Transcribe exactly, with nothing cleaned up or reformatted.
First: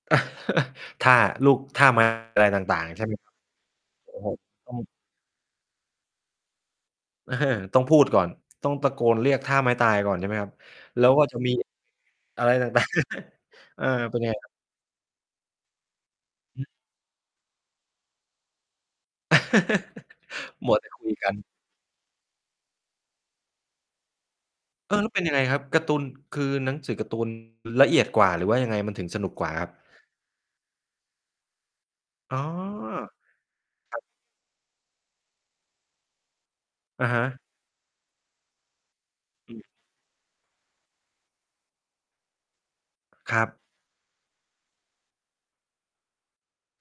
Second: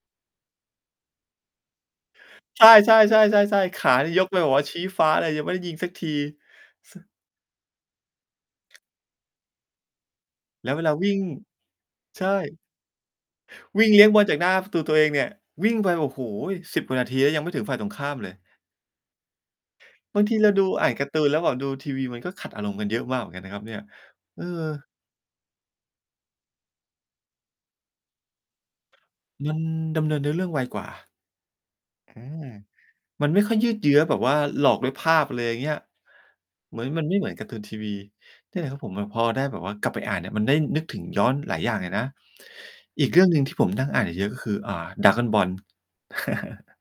ท่าลูก ท่า มหา ลัยตใช่าง ่ ๆ ใช่ไหมครับ? ๆ ๆ ๆ ๆ ขาเนโีอ่้ยยโฮ กไปแบบว่าอืชีม ้ฟ้าเลย ยังไม่ได้ยิงสักที ส เออ ต้องพูดก่อน ต้องตะโกนเรียกท่าไม้ตายก่อนใช่ไหมครับ แล้วเวลาแล้วิว่ง ก็จะมี ใชอะไร ่ ต่าง ๆ วิ่งเลี้ยงเปบ็อนลไงจากหคนร้ับ? าประตูตัวเองเนี่ย วิ่งไป โอ้โฮ สิบ กว่านาทีแล้ว ยังไม่ถึงฝ่ายตรงข้ามเลย บางทีเราดู มัว อแ่ตา่นคการุ์ตย ูกนัแลน ้วแบบดูทีวี มันก็ขัดอารมณ์กันเยอะมากเหมือนกันนะครับเนี่ย เออ เออ แล้วเป็นยังไงครับ การ์ตูน คือหนังสือการ์ ตูน ละเอียดกว่า หรือว่ายังไงมันถึงสนุกกวม่าันครับ? ดำเนินเนื้อเรื่องไวกว่า อือ๋อ ม มันไม่ค่อยยืดเยืค้รัอบ แบบว่าหลอกด้วยภาพ อะไรอย่างเงี้ย เหมือน มัอนะไม่ฮเหมืะ อนการ์ตูนทีวี นี่แหละครับผม แล้วพอได้อแบบืม ว่ากลับไปอ่านเนี่ยมันได้นึกถึงย้อนหลายอย่างเลยนะ อีกเรื่องหคนึ่รงัทีบ ่ผมนั่งอ่านเยอะ ๆ ก็คือ อ่า Dragon Ball